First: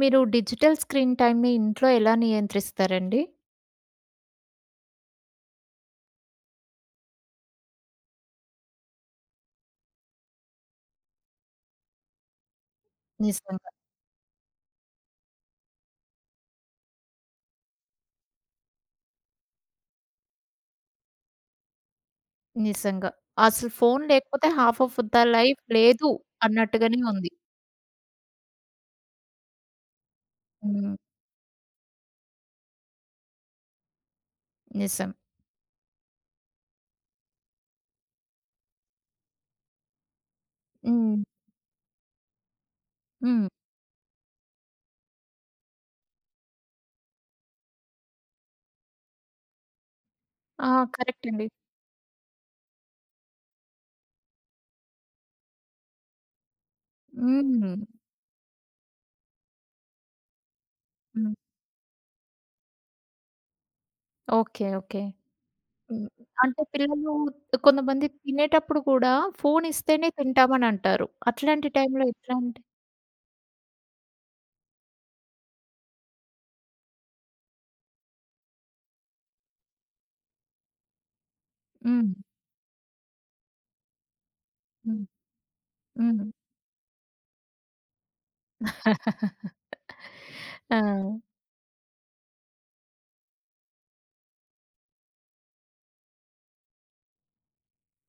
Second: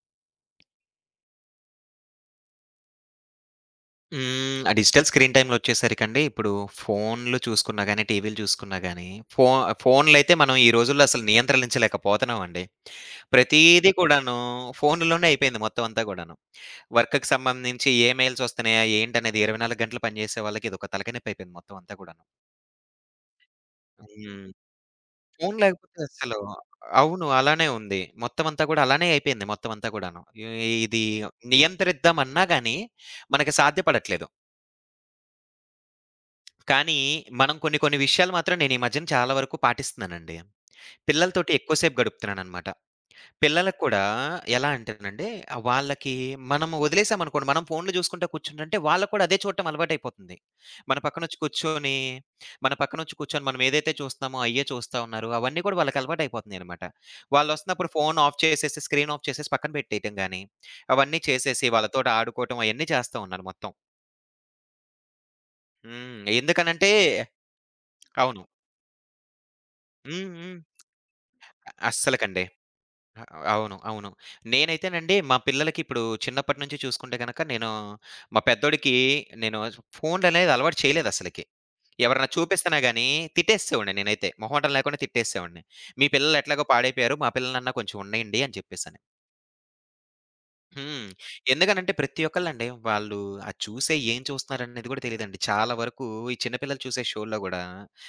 మీరు digital screen టైమ్‌ని ఇంట్లో ఎలా నియంత్రిస్తారండి? హ్మ్. ఆ డిజిటల్ స్క్రీన్ టైమ్‌లో వచ్చేసరికండి, ఇప్పుడు ఫోన్‌లు చూసుకున్నా గానీ, టీవీలు చూసుకున్నా గానీ, ఫో ఫోన్‌లయితే మనం ఈ రోజుల్లో అసలు నియంత్రించలేకపోతున్నామండి. నిజంగా. ప్రతీదీ కూడాను ఫోనులోనే అయిపోయింది మొత్తం అంతా గూడాను. వర్క్‌కి సంబంధించి ఏ మెయిల్స్ వస్తున్నాయా, ఏంటనేది 24 గంటలు పనిజేసే వాళ్ళకి ఇదొక తలకాయనొప్పి అయిపోయింది మొత్తం అంతా గూడాను. నిజంగా. అసలు ఫోను హ్మ్. లేకపోతే half of the phone life లేకపోతే లేదు అసలు అన్నట్టుగానే అవును. ఉంది. అలానే ఉంది. మొత్తం అంతా గూడా అలానే అయిపోయింది మొత్తం అంతా గూడాను. ఇ హ్మ్. ఇది నియంత్రిద్దామన్నా గానీ, మనకి సాధ్యపడట్లేదు. నిజం. కానీ, మనం కొన్ని కొన్ని విషయాలు మాత్రం నేను ఈ మధ్యన చాలా వరకు పాటిస్తున్నానండి. హ్మ్. పిల్లలతోటి ఎక్కువ సేపు గడుపుతున్నాననమాట. హ్మ్. పిల్లలకు కూడా ఎలా అంటేనండి, ఆ వాళ్ళకి మనం వదిలేసామనుకోండి, మనం ఫోన్‌లు చూసుకుంటా కూర్చుంటంటే, వాళ్ళకి కూడా అదే చూడటం అలవాటైపోతుంది. ఆ! మన కరెక్ట్ పక్కనొచ్చి అండి. కూర్చొని, మన పక్కనొచ్చి కూర్చొని మనం ఏదైతే చూస్తున్నామో అయ్యే చూస్తా ఉన్నారు. అవన్నీ కూడా వాళ్ళకి అలవాటైపోతున్నాయనమాట. హ్మ్. వాళ్ళొస్తున్నప్పుడు ఫోన్ ఆఫ్ చేసేసి, స్క్రీన్ ఆఫ్ చేసేసి పక్కన పెట్టేయటం గాని, అవన్నీ హ్మ్. చేసేసి వాళ్ళతోటి ఆడుకోవటం అయన్నీ చేస్తా ఉన్నాను మొత్తం. ఓకే. ఓకే. హ్మ్. హ్మ్. అంటే ఎందుకనంటే పిల్లలు కొంతమంది అవును. తినేటప్పుడు కూడా ఫోను ఇస్తేనే హ్మ్. హ్మ్. తింటామని అంటారు. అట్లాంటి టైంలో అస్సలకండి. ఎట్లాంటి? అ అవును. అవును. నేనైతేనండి మా పిల్లలకి ఇప్పుడు చిన్నప్పటి నుంచి చూసుకుంటే గనక నేను మా పెద్దోడికి నేను ఫోన్లనేది అలవాటు చేయలేదసలకి. హ్మ్. ఎవరైనా చూపిస్తేనే గాని తిట్టేసేసేవాడిని నేనైతే. మొహమాటం లేకుండా హ్మ్. తిట్టేసేసేవాడిని. "మీ హ్మ్. పిల్లలు ఎట్లాగో పాడైపోయారు. మా పిల్లలన్నా కొంచెం ఉన్నయండి" అని చెప్పేసని. హ్మ్. ఆ! ఎందుకనంటే ప్రతి ఒక్కళ్ళండి వాళ్ళు అది చూసే ఏం చూస్తున్నారనేది కూడా తెలీదండి. చాలా వరకు ఈ చిన్న పిల్లలు చూసే షోల్లో గూడా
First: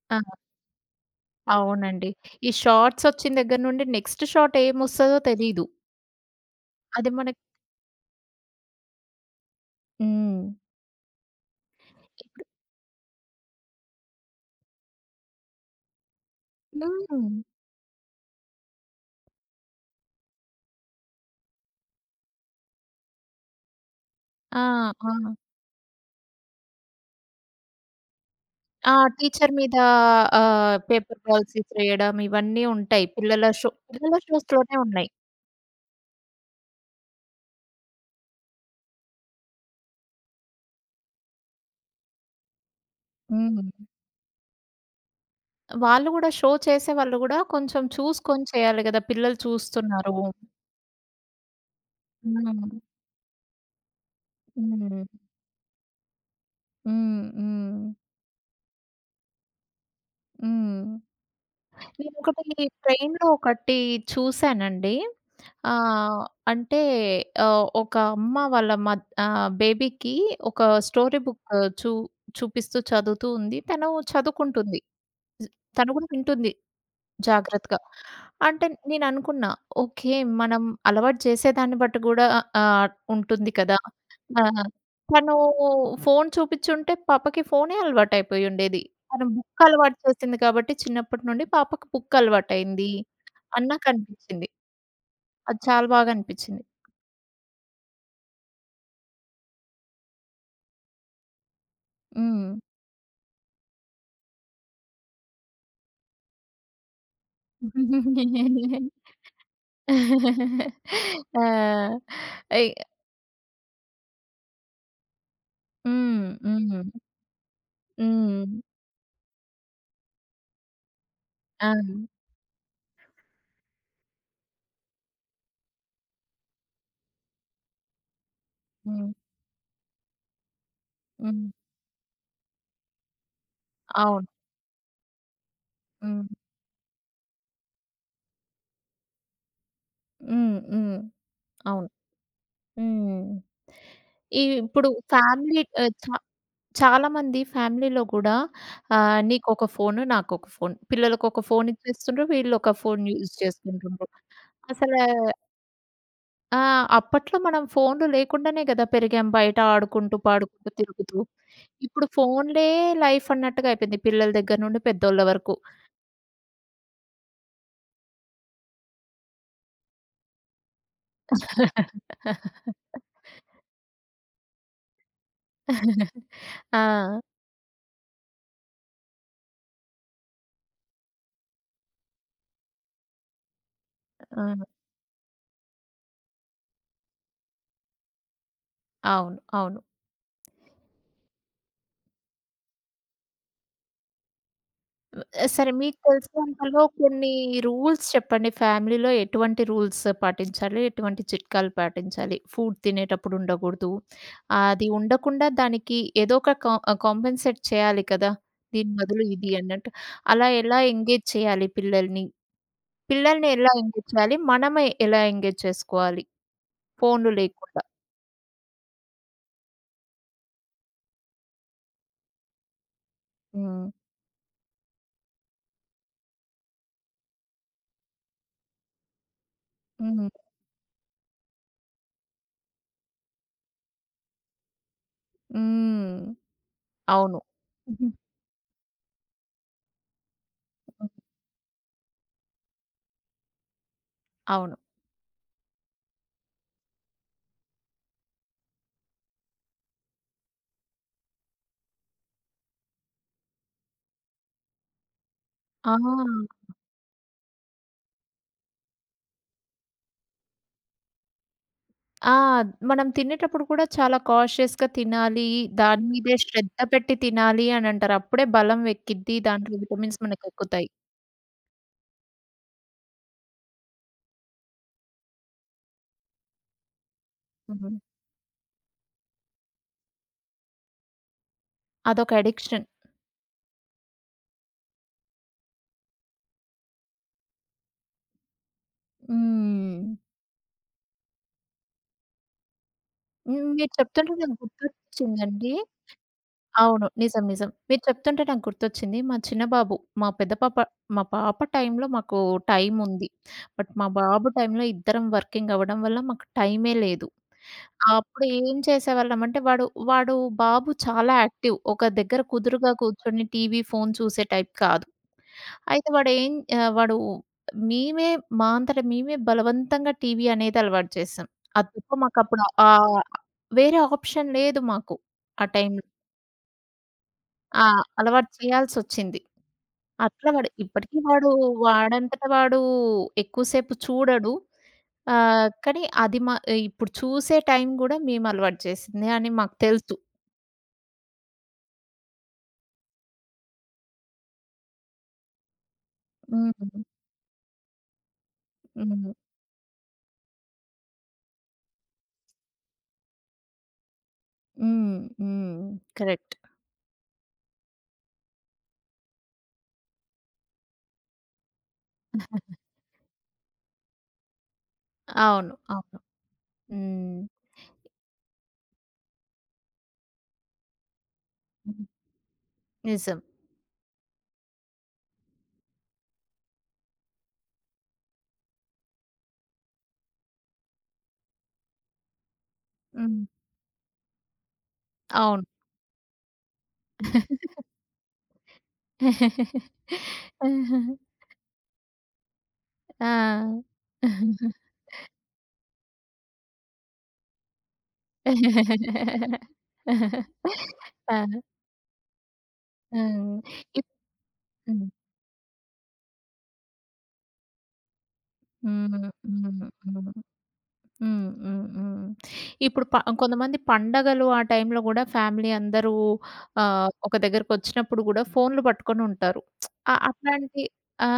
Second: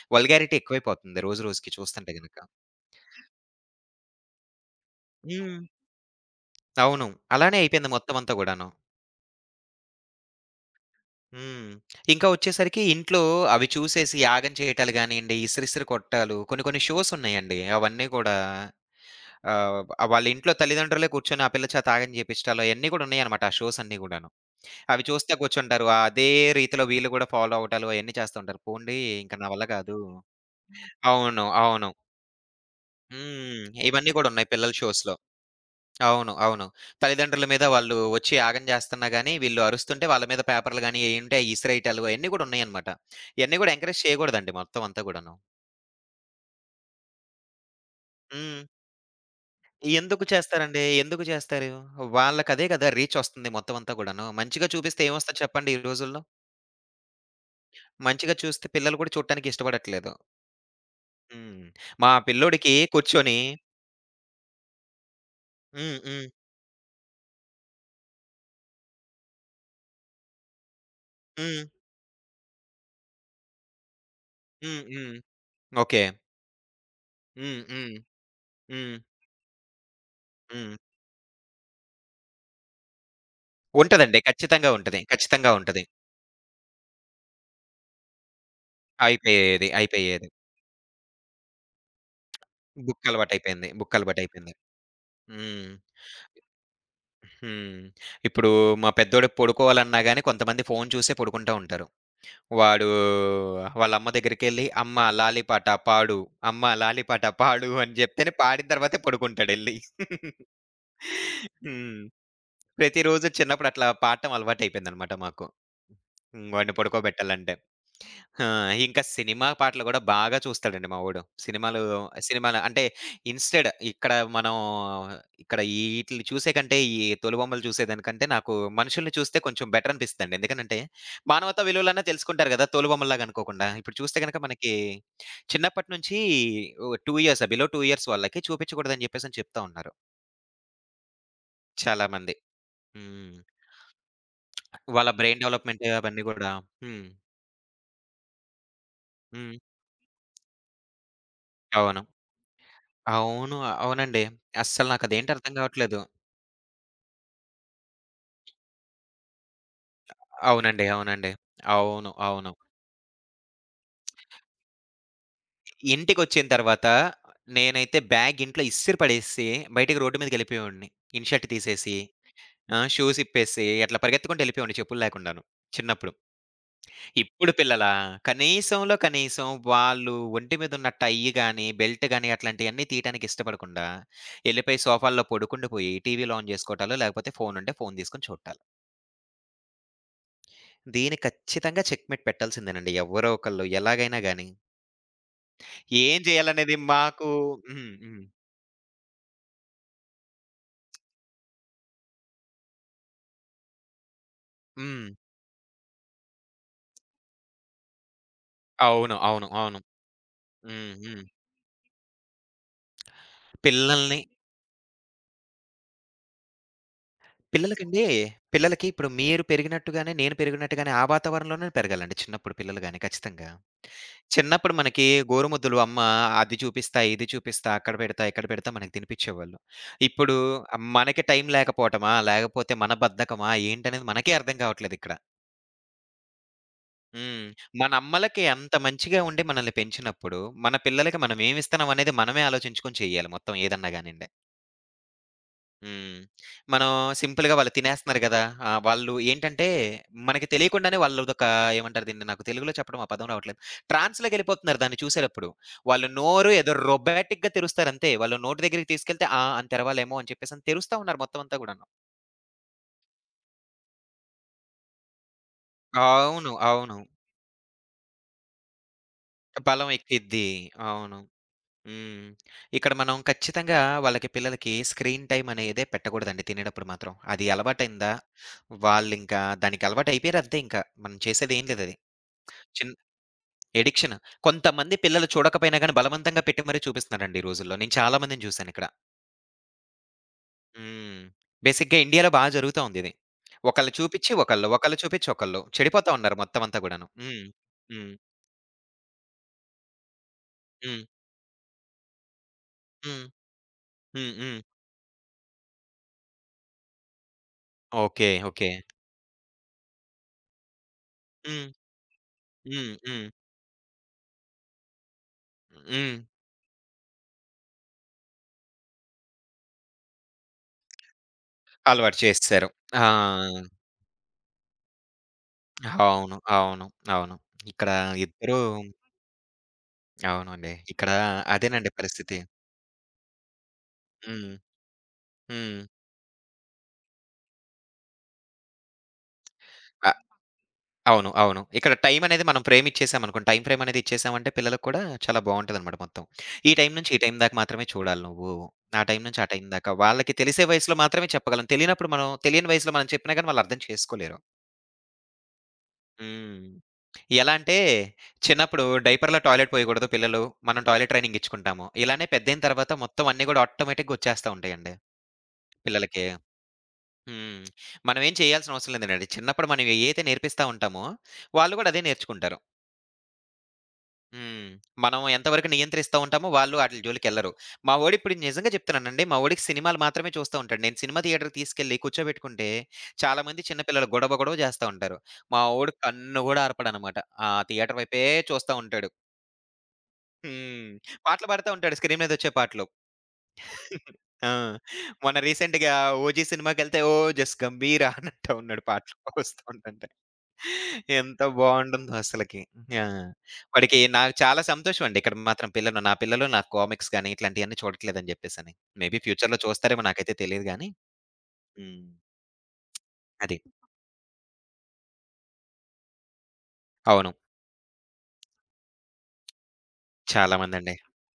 ఆ! వల్గారిటీ ఎక్కువైపోతుంది రోజు రోజుకి అవునండి. చూస్తుంటే గనక. ఈ షార్ట్స్ వచ్చిన దగ్గర నుండి నెక్స్ట్ షాట్ ఏమొస్తదో హ్మ్. తెలీదు. అవును. అది మనకి. అలానే అయిపోయింది మొత్తం అంతా గూడాను. హ్మ్. హ్మ్. ఇంకా ఇప్పుడు. వచ్చేసరికి ఇంట్లో అవి చూసేసి యాగం చేయటాలు గానియండి, ఇసిరిసిరి కొట్టాలు కొన్ని కొన్ని షోస్ హ్మ్. ఉన్నాయండి. అవన్నీ కూడా ఆహ్, వాళ్ళ ఇంట్లో తల్లిదండ్రులే కూర్చొని ఆ పిల్ల చేత ఆగం చేపిచ్చటాలు అయన్నీ కూడా ఉన్నాయన్నమాట ఆ షోస్ అన్నీ గూడాను. ఆ! అవి ఆ! చూస్తా కూర్చుంటారు. అదే రీతిలో వీళ్ళు గూడా ఫాలో అవ్వటాలు అయన్నీ చేస్తూ ఉంటారు. ఆ! పోన్లీ ఇంక నా టీచర్ వల్ల మీద కాదు. పేపర్ అవును. బాల్స్ అవును. విసిరేయడం ఇవన్నీ ఉంటాయి. హ్మ్. ఇవన్నీ పిల్లల కూడా ఉన్నాయి పిల్లల షోస్‌లోనే ఉన్నాయి. షోస్‌లో. అవును. అవును. తల్లిదండ్రుల మీద వాళ్ళు వచ్చి యాగం చేస్తున్నా గాని, వీళ్ళు అరుస్తుంటే వాళ్ళ మీద పేపర్‌లు గాని, ఏయుంటే అయి ఇసిరేయటాలు అయన్నీ గూడా ఉన్నాయన్నమాట. ఇయన్నీ హ్మ్. గూడా ఎంకరేజ్ చేయగూడదండి మొత్తం అంతా గూడాను. వాళ్ళు గూడా, షో చేసేవాళ్ళు గూడా కొంచెం చూసుకొని హ్మ్. చేయాలి గదా! పిల్లలు చూస్తున్నారు. ఎందుకు చేస్తారండి? ఎందుకు చేస్తారు? వాళ్ళకదే హ్మ్. గదా! రీచొస్తుంది మొత్తం అంతా గూడాను. మంచిగా చూపిస్తే హ్మ్. ఏమొస్తది చెప్పండి ఈ రోజుల్లో? హ్మ్. హ్మ్. మంచిగా చూస్తే పిల్లలు గూడా చూడటానికి ఇష్టపడట్లేదు. హ్మ్. హ్మ్. మా నేనొకటి పిల్లోడికి ట్రైన్‌లో కూర్చొని ఒకటి చూసానండి. హ్మ్. ఆహ్, హ్మ్. అంటే ఒక అమ్మ వాళ్ళ బేబీకి ఒక స్టోరీ బుక్ హ్మ్. చూ చూపిస్తూ చదువుతూ ఉంది. తను చదువుకుంటుంది. హ్మ్. హ్మ్. తను ఓకే. కూడా వింటుంది. హ్మ్. జాగ్రత్తగా. హ్మ్. అంటే హ్మ్. నేననుకున్నా, ఓకే. మనం హ్మ్. అలవాటు చేసేదాన్ని బట్టి గూడా ఉంటుంది కదా! ఉంటదండి. ఆ! ఖచ్చితంగా ఉంటది. తను ఖచ్చితంగా ఉంటది. ఫోను చూపిచ్చుంటే పాపకి ఫోనే అలవాటయిపోయుండేది. తను బుక్ అయిపోయేది. అలవాటు అయిపోయేది. చేసింది కాబట్టి చిన్నప్పటి నుండి పాపకు బుక్ అలవాటయింది బుక్ అని అలవాటయిపోయింది. బుక్ నాకనిపిచ్చింది. అలవాటయిపోయింది. అది హ్మ్. చాలా బాగా అనిపిచ్చింది. హ్మ్. ఇప్పుడు మా పెద్దోడికి పడుకోవాలన్నా గాని కొంతమంది ఫోను చూసే పడుకుంటా ఉంటారు. హ్మ్. వాడు వాళ్ళ అమ్మ దగ్గరికెళ్ళి, "అమ్మ లాలిపాట పాడు, అమ్మ లాలిపాట పాడు" అని జెప్తేనే పాడిన తర్వాతే పడుకుంటాడెళ్ళి. ఆ! హ్మ్. ఎ ప్రతిరోజు చిన్నప్పుడు అట్లా పాడటం అలవాటయిపోయిందనమాట మాకు. హ్మ్. హ్మ్. వాడిని హ్మ్. పడుకోబెట్టాలంటే. ఆ! హ్మ్. ఇంకా సినిమా పాటలు గూడా బాగా చూస్తాడండి మా వోడు. ఆ! సినిమాలు సినిమాలు అంటే ఇన్‌స్టెడ్ ఇక్కడ మనం ఇక్కడ ఈటిలిని చూసే కంటే, ఈ తోలుబొమ్మలు చూసేదానికంటే నాకు హ్మ్. మనుషుల్ని చూస్తే కొంచెం బెటర్ అనిపిస్తదండి. ఎందుకనంటే హ్మ్. మానవతా విలువలన్నా తెలుసుకుంటారు గదా! తోలుబొమ్మల్లాగా అనుకోకుండా. ఇప్పుడు చూస్తే అవును. గనక మనకి చిన్నప్పటి నుంచి హ్మ్. ఓ 2 ఇయర్స్ బిలో 2 ఇయర్స్ వాళ్ళకి చూపించకూడదని జెప్పేసని చెప్తా ఉన్నారు హ్మ్. హ్మ్. అవును. చాలా మంది. హ్మ్. హ్మ్. ఈ ఇప్పుడు వాళ్ళ బ్రెయిన్ ఫ్యామిలీ, డెవలప్‌మెంట్ ఆహ్, చా అవన్నీ గూడా. హ్మ్. చాలామంది ఫ్యామిలీలో గూడా హ్మ్. నీకొక ఫోను, నాకొక ఫోను. పిల్లలకొక ఫోను అవును. ఇచ్చేస్తుండ్రు, వీళ్ళొక ఫోను యూజ్ అవును. చేసుకుంటుండ్రు. అవునండి. అస్సలు అసల నాకదేంటి అర్థం కావట్లేదు. ఆ! అప్పట్లో మనం ఫోన్లు లేకుండానే గదా పెరిగాం. బయట ఆడుకుంటూ, పాడుకుంటూ, అవునండి. తిరుగుతూ. అవునండి. ఇప్పుడు అవును. అవును. ఫోన్లే లైఫ్ అన్నట్టుగా అయిపోయింది. పిల్లల దగ్గర నుండి పెద్దోళ్ళ వరకు. ఇంటికొచ్చిన తర్వాత నేనైతే బ్యాగ్ ఇంట్లో ఇసిరి పడేసి బయటికి రోడ్డు మీదకెళ్ళిపోయేవాడిని. ఇన్‌షర్ట్ తీసేసి, ఆ! షూస్ ఇప్పేసి అట్లా పరిగెత్తుకుంటూ ఎళ్ళిపోయేవాడిని చెప్పులు లేకుండాను చిన్నప్పుడు. ఆ! ఇప్పుడు పిల్లలా? కనీసంలో కనీసం వాళ్ళు ఒంటి మీదున్న టై గాని, బెల్ట్ గాని అట్లాంటియన్నీ తీయటానికి ఇష్టపడకుండా, ఆ! ఎళ్ళిపోయి సోఫాల్లో పడుకుండిపోయి టీవీలు ఆన్ జేసుకోవటాలు, లేకపోతే ఫోనుంటే ఫోను తీసుకొని చూట్టాలు. అవును. అవును. దీన్ని ఖచ్చితంగా చెక్‌మేట్ పెట్టాల్సిందేనండి ఎవ్వరో ఒకళ్ళు ఎలాగైనా గాని. సరే. మీకు ఏం జేయాలనేది తెలిసినంతలో మాకు కొన్ని హ్మ్. రూల్స్ హ్మ్. చెప్పండి. ఫ్యామిలీలో ఎటువంటి రూల్స్ పాటించాలి? ఎటువంటి చిట్కాలు పాటించాలి? ఫుడ్ తినేటప్పుడు ఉండకూడదు. అది హ్మ్. ఉండకుండా దానికి ఏదో ఒక కాంపెన్సేట్ చేయాలి కదా! దీని అవును. బదులు అవును. ఇది అవును. అన్నట్టు. అలా ఎలా హ్మ్. హ్మ్. ఎంగేజ్ చేయాలి పిల్లల్ని? పిల్లల్ని ఎలా ఎంగేజ్ పిల్లల్ని చేయాలి? మనమే ఎలా ఎంగేజ్ చేసుకోవాలి? ఫోన్‌లు లేకుండా. పిల్లలకండి పిల్లలకి ఇప్పుడు మీరు పెరిగినట్టుగానే, నేను పెరిగినట్టుగానే ఆ వాతావరణంలోనే పెరగాలండి చిన్నప్పుడు పిల్లలు గాని ఖచ్చితంగా. హ్మ్. చిన్నప్పుడు మనకి గోరుముద్దలు అమ్మ అది చూపిస్తా, ఇది చూపిస్తా, అక్కడ పెడతా, ఇక్కడ పెడతా మనకు తినిపిచ్చేవాళ్ళు. హ్మ్. ఇప్పుడు మనకి టైం లేకపోవటమా? లేకపోతే మన బద్ధకమా? ఏంటనేది మనకే అర్థం కావట్లేదిక్కడ. హ్మ్. అవును. హ్మ్. మన అమ్మలకి అంత మంచిగా ఉండి మనల్ని పెంచినప్పుడు, మన హ్మ్. పిల్లలకి మనం ఏమిస్తున్నామనేది మనమే ఆలోచించుకొని చేయాలి మొత్తం ఏదన్నా గానియండి. అవును. హ్మ్. మనం సింపుల్‌గా వాళ్ళు తినేస్తున్నారు గదా! వాళ్ళు ఏంటంటే, మనకి తెలియకుండానే వాళ్ళదొక ఏమంటారు దీన్ని? నాకు తెలుగులో చెప్పడం ఆ పదం రావట్లేదు. ట్రాన్స్‌లోకెళ్ళిపోతున్నారు దాన్ని చూసేటప్పుడు. ఆ! వాళ్ళ నోరు ఏదో రొబాటిక్‌గా తెరుస్తారంతే. వాళ్ళ నోటి దగ్గరికి తీసుకెళ్తే ఆ! అని తెరవాలేమో అని చెప్పేసని తెరుస్తా ఉన్నారు మొత్తం అంతా గూడాను. ఆ! మనం తినేటప్పుడు కూడా చాలా కాషియస్‌గా తినాలి. దాని మీదే అవును. శ్రద్ధ అవును. పెట్టి తినాలి అనంటారు. అప్పుడే బలం ఎక్కిద్ది. దాంట్లో బలం విటమిన్స్ ఎక్కిద్ది. మనకెక్కుతాయి. అవును. హ్మ్. ఇక్కడ మనం ఖచ్చితంగా వాళ్ళకి పిల్లలకి స్క్రీన్ టైమ్ అనేదే పెట్టకూడదండి తినేటప్పుడు మాత్రం. అది హ్మ్. అలవాటయిందా, వాళ్ళింకా దానికి అలవాటయిపోయారంతే ఇంకా. మనం చేసేదేం లేదది. అదొక అడిక్షన్. చిన్ ఎడిక్షన్. కొంతమంది పిల్లలు చూడకపోయినా గాని బలవంతంగా పెట్టి మరీ చూపిస్తున్నారండి ఈ రోజుల్లో. నేను చాలా మందిని చూసానిక్కడ. హ్మ్. హ్మ్. బేసిక్‌గా ఇండియాలో బా జరుగుతా ఉందిది. హ్మ్. ఒకళ్ళు మీరు చూపిచ్చి చెప్తుంటే నాకు ఒకళ్ళు, ఒకళ్ళు చూపిచ్చి ఒకళ్ళు. గుర్తొచ్చిందండి. చెడిపోతా ఉన్నారు మొత్తం అంతా గూడాను. అవును. నిజం. హ్మ్. నిజం. మీరు హ్మ్. చెప్తుంటే నాకు గుర్తొచ్చింది. మా చిన్న బాబు, మా పెద్ద పాప, హ్మ్. మా పాప టైంలో మాకు హ్మ్. టైముంది. బట్ మా హ్మ్. బాబు హ్మ్. టైంలో ఇద్దరం వర్కింగ్ అవ్వడం వల్ల మాకు టైమే లేదు. ఓకే. అప్పుడు ఓకే. ఏం చేసేవాళ్ళమంటే, వాడు, వాడు బాబు చాలా హ్మ్. యాక్టివ్. ఒక దగ్గర కుదురుగా హ్మ్. హ్మ్. కూర్చొని టీవీ, ఫోను చూసే టైప్ కాదు. అయితే హ్మ్. వాడేం ఆహ్, వాడు మేమే మా అంతట మేమే బలవంతంగా టీవీ అనేది అలవాటు చేసాం. అది తప్ప అలవాటు మాకప్పుడు చేసేసారు. ఆ! వేరే ఆప్షన్ లేదు మాకు ఆ టైంలో. అవును. అవును. అవును. ఆ! ఇక్కడ అలవాటు ఇద్దరూ చేయాల్సొచ్చింది. అట్లా వాడు అవునండి. ఇక్కడ ఇప్పటికి వాడు అదేనండి పరిస్థితి. వాడంతట వాడు ఎక్కువ సేపు హ్మ్. చూడడు. హ్మ్. కానీ అది మా, ఇప్పుడు చూసే టైం గూడా మేము అలవాటు చేసింది అని మాకు తెలుసు. అవును. అవును. ఇక్కడ టైమనేది మనం ఫ్రేమ్ ఇచ్చేసామనుకోండి. టైమ్ ఫ్రేమ్ అనేది ఇచ్చేసామంటే పిల్లలకి కూడా చాలా బావుంటదనమాట మొత్తం. ఈ హ్మ్. టైం నుంచి ఈ టైం దాకా మాత్రమే చూడాలి నువ్వు. ఆ టైం హ్మ్. నుంచి ఆ టైం దాకా. వాళ్ళకి తెలిసే వయసులో మాత్రమే చెప్పగలం. తెలియనప్పుడు మనం తెలియని వయసులో మనం చెప్పినా గాని వాళ్ళు అర్థం చేసుకోలేరు. హ్మ్. హ్మ్. కరెక్ట్. హ్మ్. ఎలా అంటే చిన్నప్పుడు డైపర్‌లో టాయిలెట్ పోయకూడదు పిల్లలు. మనం టాయిలెట్ ట్రైనింగ్ ఇచ్చుకుంటాము. ఇలానే పెద్దయిన తర్వాత మొత్తం అన్నీ కూడా ఆటోమేటిక్‌గా వచ్చేస్తా ఉంటాయండి అవును. అవును. పిల్లలకి. హ్మ్. హ్మ్. మనం ఏం చేయాల్సిన అవసరం లేదండి. చిన్నప్పుడు మనం ఏదైతే నేర్పిస్తా ఉంటామో, వాళ్ళు కూడా అదే హ్మ్. నేర్చుకుంటారు. నిజం. హ్మ్. మనం ఎంతవరకు నియంత్రిస్తా ఉంటామో వాళ్ళు ఆటిలి జోలికెళ్లరు. మా వోడిప్పుడు నిజంగా చెప్తున్నానండి. మా వోడికి సినిమాలు మాత్రమే చూస్తా ఉంటాడు. నేను సినిమా థియేటర్‌కి తీసుకెళ్ళి కూర్చోబెట్టుకుంటే హ్మ్. చాలామంది చిన్న పిల్లలు గొడవ గొడవ చేస్తా ఉంటారు. మా అవును. వోడు కన్ను గూడా ఆర్పడనమాట. ఆ థియేటర్ వైపే చూస్తా ఉంటాడు. హ్మ్. ఆహా! పాటలు పాడుతా ఉంటాడు స్క్రీన్ మీదొచ్చే పాటలు. ఆ! ఆ! మొన్న రీసెంట్‌గా 'ఓజీ' సినిమాకెళ్తే ఓ జస్ గంభీర అనంటా ఉన్నాడు పాటలు వస్తూ ఉంటంటే. ఎంత ఆ! బావుంటుందో అసలకి. ఆ! హ్మ్. వాడికి ఇప్ నాకు చాలా సంతోషం హ్మ్. అండి. ఇక్కడ మాత్రం పిల్లలు నా పిల్లలు నాకు కామిక్స్ గాని, ఇట్లాంటియన్నీ చూడట్లేదని జెప్పేసని. హ్మ్. మేబీ హ్మ్. ఫ్యూచర్‌లో చూస్తారేమో హ్మ్. నాకైతే తెలీదు గానీ. హ్మ్. హ్మ్. హ్మ్. హ్మ్. ఇప్పుడు అది. కొంతమంది పండగలు, ఆ టైంలో గూడా ఫ్యామిలీ అందరూ అవును. ఒక దగ్గరకొచ్చినప్పుడు గూడా ఫోన్‌లు పట్టుకొనుంటారు. చాలా అట్లాంటి మందండి. ఆ!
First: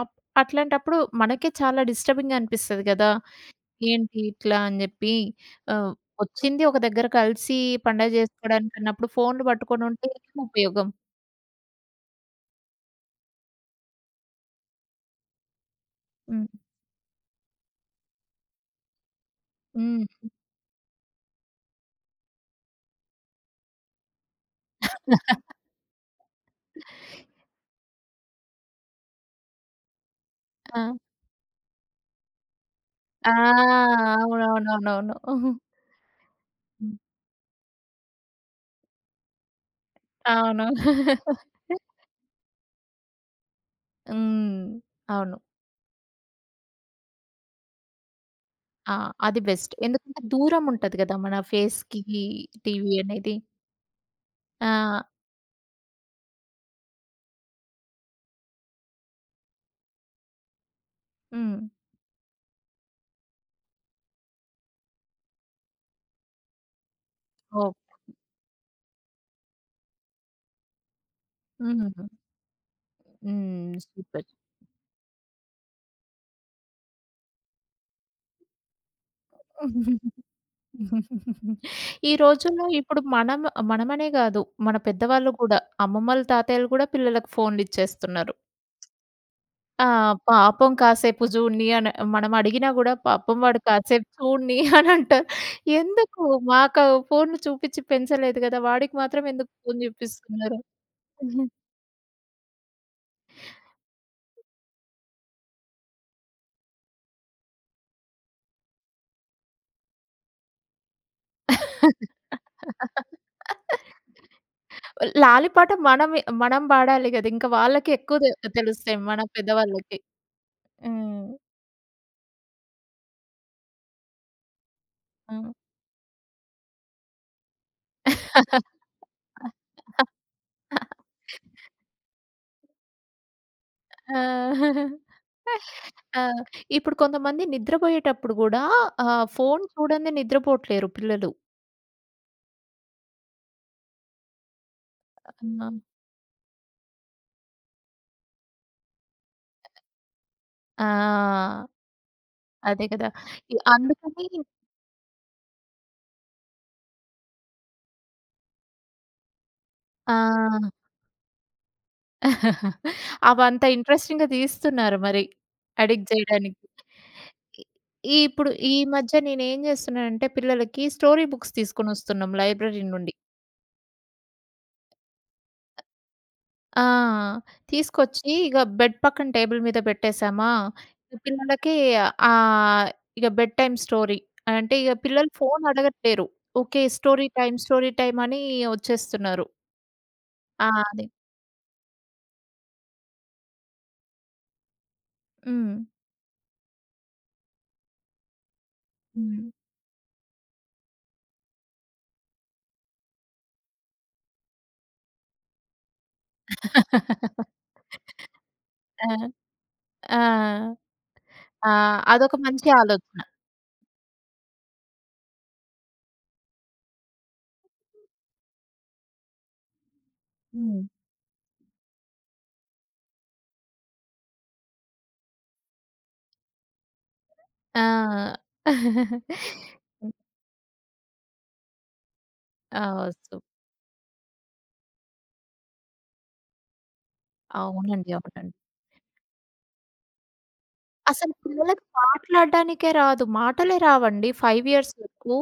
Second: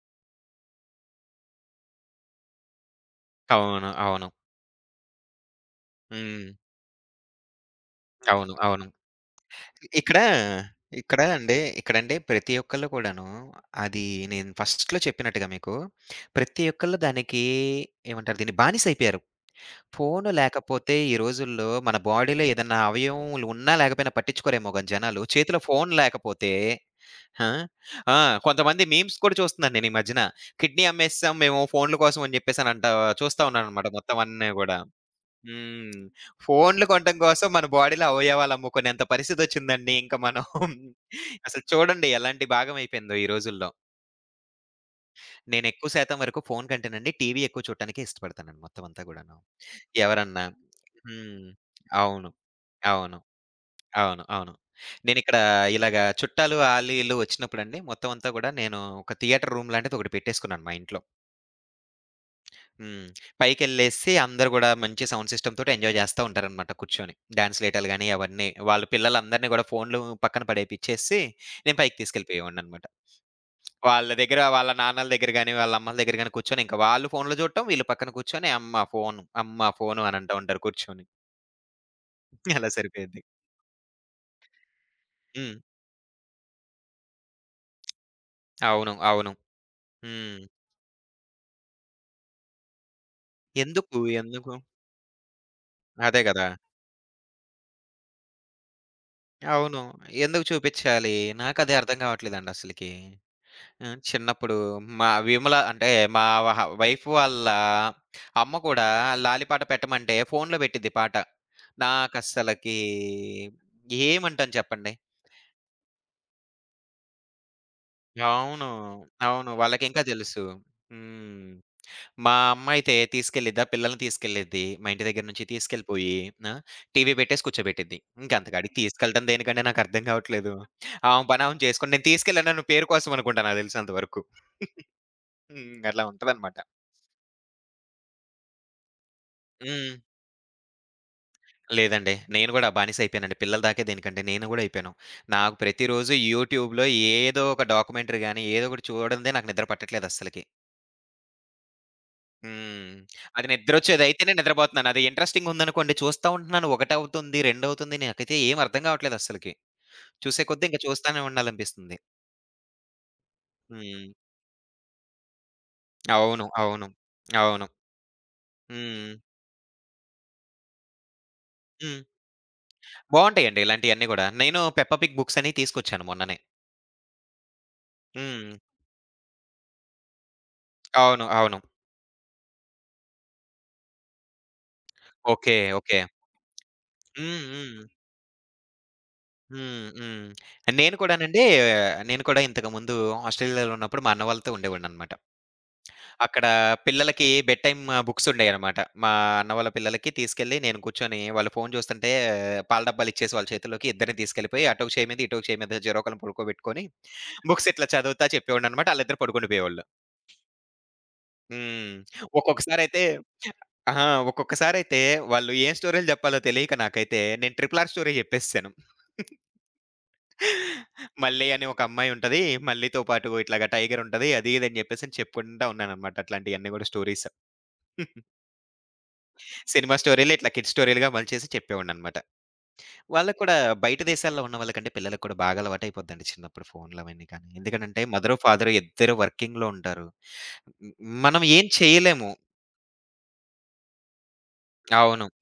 అప్ అట్లాంటప్పుడు మనకే చాలా డిస్టర్బింగ్‌గా అనిపిస్తది గదా! అవును. ఏంటి అవును. ఇట్లా అని జెప్పి. ఆహ్, హ్మ్. వచ్చింది ఒక దగ్గర కలిసి పండగ అవును. జేసుకోవడానికి అవును. అన్నప్పుడు ఫోన్‌లు పట్టుకొనుంటే ఇక్కడ, ఏం ఉపయోగం? ఇక్కడ అండి ఇక్కడండి ప్రతి ఒక్కళ్ళు కూడాను అది నేను ఫస్ట్‌లో చెప్పినట్టుగా మీకు, హ్మ్. ప్రతి ఒక్కళ్ళు దానికి ఏమంటారు దీన్ని బానిసైపోయారు. హ్మ్. ఫోను లేకపోతే ఈ రోజుల్లో మన బాడీలో ఏదన్నా అవయవములు ఉన్నా లేకపోయినా పట్టించుకోరేమో గాని జనాలు. చేతిలో ఫోను లేకపోతే ఆ! ఆ! కొంతమంది మీమ్స్ కూడా చూస్తున్నాను నేను ఈ మధ్యన. ఆ! కిడ్నీ అమ్మేసేసాం మేము ఫోనుల కోసం అని చెప్పేసనంట ఆ! చూస్తా ఉన్నాననమాట మొత్తం అన్నీ గూడా. అవునవునవునవును. హ్మ్. ఫోనులు హ్మ్. కొనటం కోసం మన బాడీలో అవయవాలు అమ్ముకునేంత పరిస్థితొచ్చిందండి ఇంక మనం. అవును. అసలు చూడండి ఎలాంటి భాగమైపోయిందో ఈ రోజుల్లో. హ్మ్. అవును. నేనెక్కువ శాతం వరకు ఫోను కంటేనండి టీవీ ఎక్కువ చూడటానికే ఇష్టపడతానండి మొత్తం ఆ! అంతా గూడాను. అది బెస్ట్. ఎందుకంటే ఎవరన్నా. దూరం ఉంటది గదా! మన హ్మ్. ఫేస్‌కి అవును. టీవీ అవును. అనేది. అవును. అవును. ఆ! నేనిక్కడ ఇలాగ చుట్టాలు ఆళ్ళు, ఈళ్ళు వచ్చినప్పుడండి మొత్తం అంతా గూడా నేను ఒక థియేటర్ రూమ్ లాంటిది ఒకటి పెట్టేసుకున్నాను మా ఇంట్లో. హ్మ్. హ్మ్. పైకెళ్ళేసి అందరూ గూడా మంచి సౌండ్ సిస్టమ్‌తోటి ఎంజాయ్ జేస్తా ఉంటారనమాట కూర్చొని. డాన్స్ లేయటాలు ఓహ్! గాని అవన్నీ. వాళ్ళ పిల్లలందరిని గూడా ఫోన్‌లు పక్కన పడేపిచ్చేసి నేను పైకి హ్మ్. తీసుకెళ్ళిపోయేవాడిననమాట. హ్మ్. వాళ్ళ సూపర్. దగ్గర వాళ్ళ నాన్నల దగ్గర గాని, వాళ్ళ అమ్మల దగ్గర గాని కూర్చొని ఇంకా వాళ్ళు ఫోన్‌లు చూడటం, వీళ్ళు పక్కన కూర్చొని అమ్మ ఫోను, అమ్మ ఫోను అని అంటా ఉంటారు కూర్చొని. ఈ రోజుల్లో అలా ఇప్పుడు సరిపోయిద్ది. మనం, మనమనే గాదు, మన పెద్దవాళ్ళు హ్మ్. గూడా, అమ్మమ్మలు, తాతయ్యలు గూడా పిల్లలకు ఫోన్‌లిచ్చేస్తున్నారు. అవును. అవును. ఆ! హ్మ్. పాపం కాసేపు జూడనీ అని మనం అడిగినా గూడా పాపం వాడు ఎందుకు? కాసేపు ఎందుకు? చూడనీ అనంటారు. అదే ఎందుకు? గదా! మాకు ఫోన్‌లు చూపిచ్చి పెంచలేదు గదా! వాడికి మాత్రం ఎందుకు అవును. ఫోన్ ఎందుకు చూపిస్తున్నారు? చూపిచ్చాలి? హుహు. నాకదే అర్థం కావట్లేదండి అసలకి. హ్మ్. చిన్నప్పుడు మా విమల అంటే మా వైఫ్ వాళ్ళ అమ్మ కూడా లాలిపాట పెట్టమంటే ఫోన్‌లో పెట్టిద్ది పాట. నాకస్సలకి ఏమంటాను చెప్పండి? లాలిపాట మనమే, మనం పాడాలి గదా! ఇంకా వాళ్ళకి ఎక్కువ అవును. తెలుస్తాయి మన అవును. పెద్దవాళ్ళకి. వాళ్ళకింకా తెలుసు. హ్మ్. హ్మ్. మా అమ్మ అయితే తీసుకెళ్ళిద్ది. ఆ పిల్లల్ని తీసుకెళ్ళిద్ది. మా ఇంటి దగ్గర నుంచి హ్మ్. తీసుకెళ్ళిపోయి ఆ! టీవీ పెట్టేసి కూర్చోబెట్టిద్ది. ఇంక అంతకాడికి తీసుకెళ్ళడం దేనికండి నాకర్థం కావట్లేదు. ఆమె పని ఆమె చేసుకొని నేను తీసుకెళ్ళానన్న పేరు కోసం అనుకుంటా నాకు తెలిసినంత వరకు. ఆ! హ్మ్. అట్లా ఆ! ఉంటదనమాట. ఇప్పుడు కొంతమంది నిద్రబోయేటప్పుడు గూడా ఫోను హ్మ్. చూడందే నిద్రపోవట్లేరు పిల్లలు. లేదండి. నేను గూడా బానిస అయిపోయానండి. పిల్లల దాకే దేనికంటే నేను గూడా అయిపోయాను. నాకు ఆ! ప్రతిరోజు యూట్యూబ్‌లో ఏదో ఒక డాక్యుమెంటరీ గాని, ఏదో ఒకటి చూడనిదే నాకు నిద్ర పట్టట్లేదు అస్సలకి. ఆ! అదే హ్మ్. గదా! అది అందుకని నిద్రొచ్చేదైతేనే నిద్రపోతున్నాను. అది ఇంట్రెస్టింగ్ ఉందనుకోండి చూస్తా ఉంటున్నాను. ఒకటవుతుంది, రెండవుతుంది. నాకైతే ఏం అర్థం కావట్లేదు అస్సలకి. ఆ! చూసే కొద్దీ ఇంక చూస్తానే ఉండాలనిపిస్తుంది. అవంత హ్మ్. ఇంట్రెస్టింగ్‌గా తీస్తున్నారు మరి. అడిక్ట్ అవును. జేయడానికి. అవును. ఇ అవును. ఈ ఇప్పుడు ఈ హ్మ్. మధ్య నేనేం జేస్తున్నానంటే పిల్లలకి స్టోరీ బుక్స్ హ్మ్. తీసుకొనొస్తున్నాం లైబ్రరీ నుండి. బావుంటాయండి ఇలాంటియన్నీ గూడా. నేను 'పెప్పా పిగ్' బుక్స్ అనేయి తీసుకొచ్చాను మొన్ననే. ఆ! తీసుకొచ్చి హ్మ్. ఇగ బెడ్ పక్కన టేబుల్ మీద పెట్టేసామా, ఇగ అవును. అవును. పిల్లలకి ఆహ్, ఇగ బెడ్ టైమ్ స్టోరీ. అంటే ఇగ పిల్లలు ఓకే. Phone okay. అడగట్లేరు. ఓకే. స్టోరీ హ్మ్. టైమ్, హ్మ్. స్టోరీ టైమ్ అని వచ్చేస్తున్నారు. హ్మ్. హ్మ్. ఆ! నేను అది. కూడానండి నేను కూడా ఇంతకు ముందు ఆస్ట్రేలియాలో ఉన్నప్పుడు మా అన్న వాళ్ళతో ఉండేవాడిననమాట. హ్మ్. అక్కడ పిల్లలకి బెడ్ టైమ్ బుక్స్ ఉండేయనమాట. మా హ్మ్. అన్న వాళ్ళ పిల్లలకి తీసుకెళ్ళి నేను కూర్చొని వాళ్ళు ఫోను చూస్తుంటే పాల డబ్బాలు ఇచ్చేసి వాళ్ళ చేతుల్లోకి ఇద్దరిని తీసుకెళ్ళిపోయి అటొక చేయి మీద, ఇటొక చేయి మీద జరోకాలను పడుకోబెట్టుకొని బుక్స్ ఇట్లా చదువుతా చెప్పేవాడిననమాట. ఆళ్ళిద్దరూ ఆ! పడుకుండిపోయేవాళ్ళు. ఆ! ఆ! హ్మ్. అదొక మంచి ఒక్కొక్కసారయితే ఆలోచన. అహా! ఒక్కొక్కసారయితే వాళ్ళు ఏం స్టోరీలు చెప్పాలో తెలియక నాకైతే నేను 'ట్రిపుల్ ఆర్' స్టోరీ చెప్పేసేసాను. హ్మ్. మల్లి అని ఒక అమ్మాయి ఉంటది. మల్లితో పాటు ఇట్లాగా టైగర్ ఉంటది. అది ఇది అని చెప్పేసి అని చెప్పుకుంటా ఉన్నాననమాట అట్లాంటియన్నీ గూడా స్టోరీస్. ఆ! సినిమా స్టోరీలు ఇట్లా కిడ్ స్టోరీలుగా మలిచేసి చెప్పేవాడిననమాట. ఆ! వాళ్ళకి సో, కూడా బయట దేశాల్లో ఉన్న వాళ్ళకంటే పిల్లలకి కూడా బాగా అలవాటైపోద్దండి చిన్నప్పుడు ఫోన్‌లవన్నీ కానీ. ఎందుకనంటే అవునండి. మదరు, అవునండి. ఫాదరు ఇద్దరు వర్కింగ్‌లో ఉంటారు. హ్మ్. అసలు మనం ఏం పిల్లలకి చేయలేము. మాట్లాడడానికే రాదు. మాటలే రావండి 5 ఇయర్స్ అవును. వరకు.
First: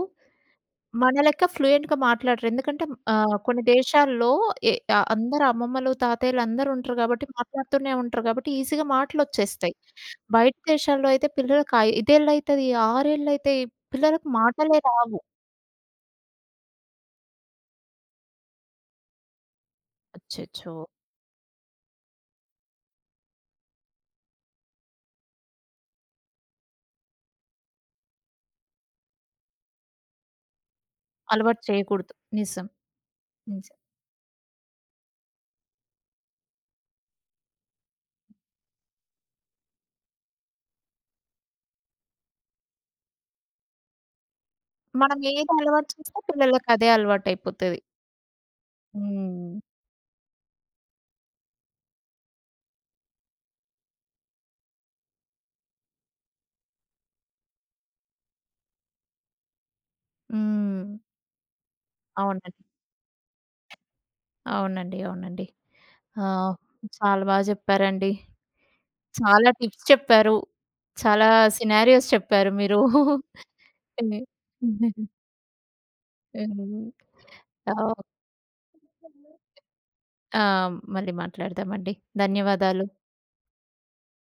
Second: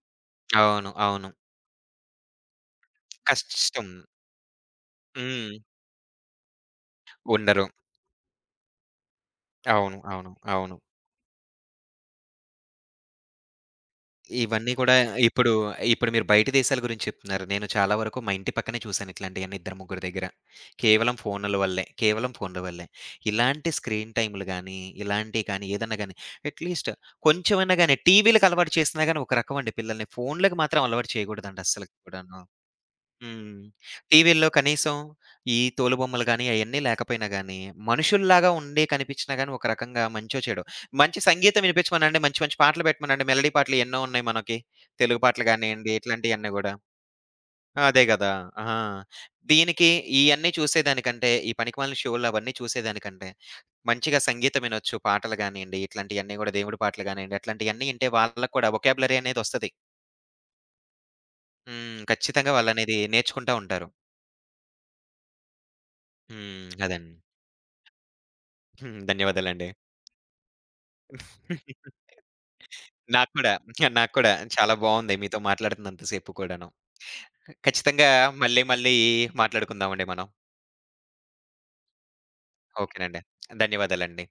అవును. మన అవును. లెక్క ఫ్లూయెంట్‌గా మాట్లాడరు. ఎందుకంటే కొన్ని కష్టం. దేశాల్లో అందరు హ్మ్. అమ్మమ్మలు, తాతయ్యలు అందరూ ఉంటారు కాబట్టి ఉండరు. మాట్లాడుతూనే ఉంటారు కాబట్టి ఈజీగా మాటలొచ్చేస్తాయి. అవును. అవును. బయట అవును. దేశాల్లో అయితే పిల్లలకి ఇదేళ్ళైతది, ఆరేళ్ళైతాయి. పిల్లలకు ఇవన్నీ మాటలే కూడా రావు. ఇప్పుడు, ఇప్పుడు మీరు బయట దేశాల గురించి చెప్తున్నారు. నేను చాలా వరకు మా ఇంటి పక్కనే చూసాను ఇట్లాంటియన్నీ ఇద్దరు, ముగ్గురు దగ్గర. అచ్చచ్చో! కేవలం ఫోనుల వల్లే, కేవలం ఫోనుల వల్లే. ఇలాంటి స్క్రీన్ టైములు గానీ, ఇలాంటియి కానీ, ఏదన్నా గానీ అట్‌లీస్ట్ కొంచెమైనా గానీ టీవీలకి అలవాటు చేసినా గానీ ఒక రకమండి పిల్లల్ని. ఫోనులకి మాత్రం అలవాటు చేయకూడదండి అలవాటు అస్సలకి చేయకూడదు. కూడాను. నిజం. హ్మ్. నిజం. టీవీల్లో కనీసం ఈ తోలుబొమ్మలు గాని, అయన్నీ లేకపోయినా గాని, మనుషుల్లాగా ఉండి కనిపించినా గాని, ఒక రకంగా మంచో, చెడో మంచి సంగీతం వినిపించమనండి. మంచి మంచి పాటలు పెట్టమనండి. మెలోడీ పాటలు ఎన్నో ఉన్నాయి మనకి. మనం తెలుగు ఏది పాటలు అలవాటు గానియండి, చేస్తే ఇట్లాంటియన్నీ పిల్లలకి గూడా. అదే అలవాటయిపోతది. అదే గదా! ఆ! హ్మ్. దీనికి ఇయన్నీ చూసేదానికంటే, ఈ పనికిమాలిన షోలు అవన్నీ చూసేదానికంటే, మంచిగా సంగీతం వినొచ్చు. పాటలు గానియండి, ఇట్లాంటియన్నీ గూడా దేవుడి పాటలు గానియండి, అట్లాంటియన్నీ ఇంటే వాళ్ళకి కూడా వొకాబులరీ అనేదొస్తది. హ్మ్. హ్మ్. ఖచ్చితంగా అవునండి. వాళ్ళనేది నేర్చుకుంటా ఉంటారు. అవునండి. అవునండి. ఆ! హ్మ్. అదండి. చాలా బా చెప్పారండి. హ్మ్. చాలా ధన్యవాదాలండి. టిప్స్ చెప్పారు. చాలా సినారియోస్ చెప్పారు మీరు. నాకు కూడా, నాకు కూడా చాలా బావుంది మీతో మాట్లాడుతున్నంత సేపు కూడాను. హ్మ్. ఖచ్చితంగా మళ్ళీ మళ్ళీ మాట్లాడుకుందామండి మనం. ఆ! మళ్ళీ మాట్లాడదామండి. ధన్యవాదాలు. ఓకేనండి. ధన్యవాదాలండి.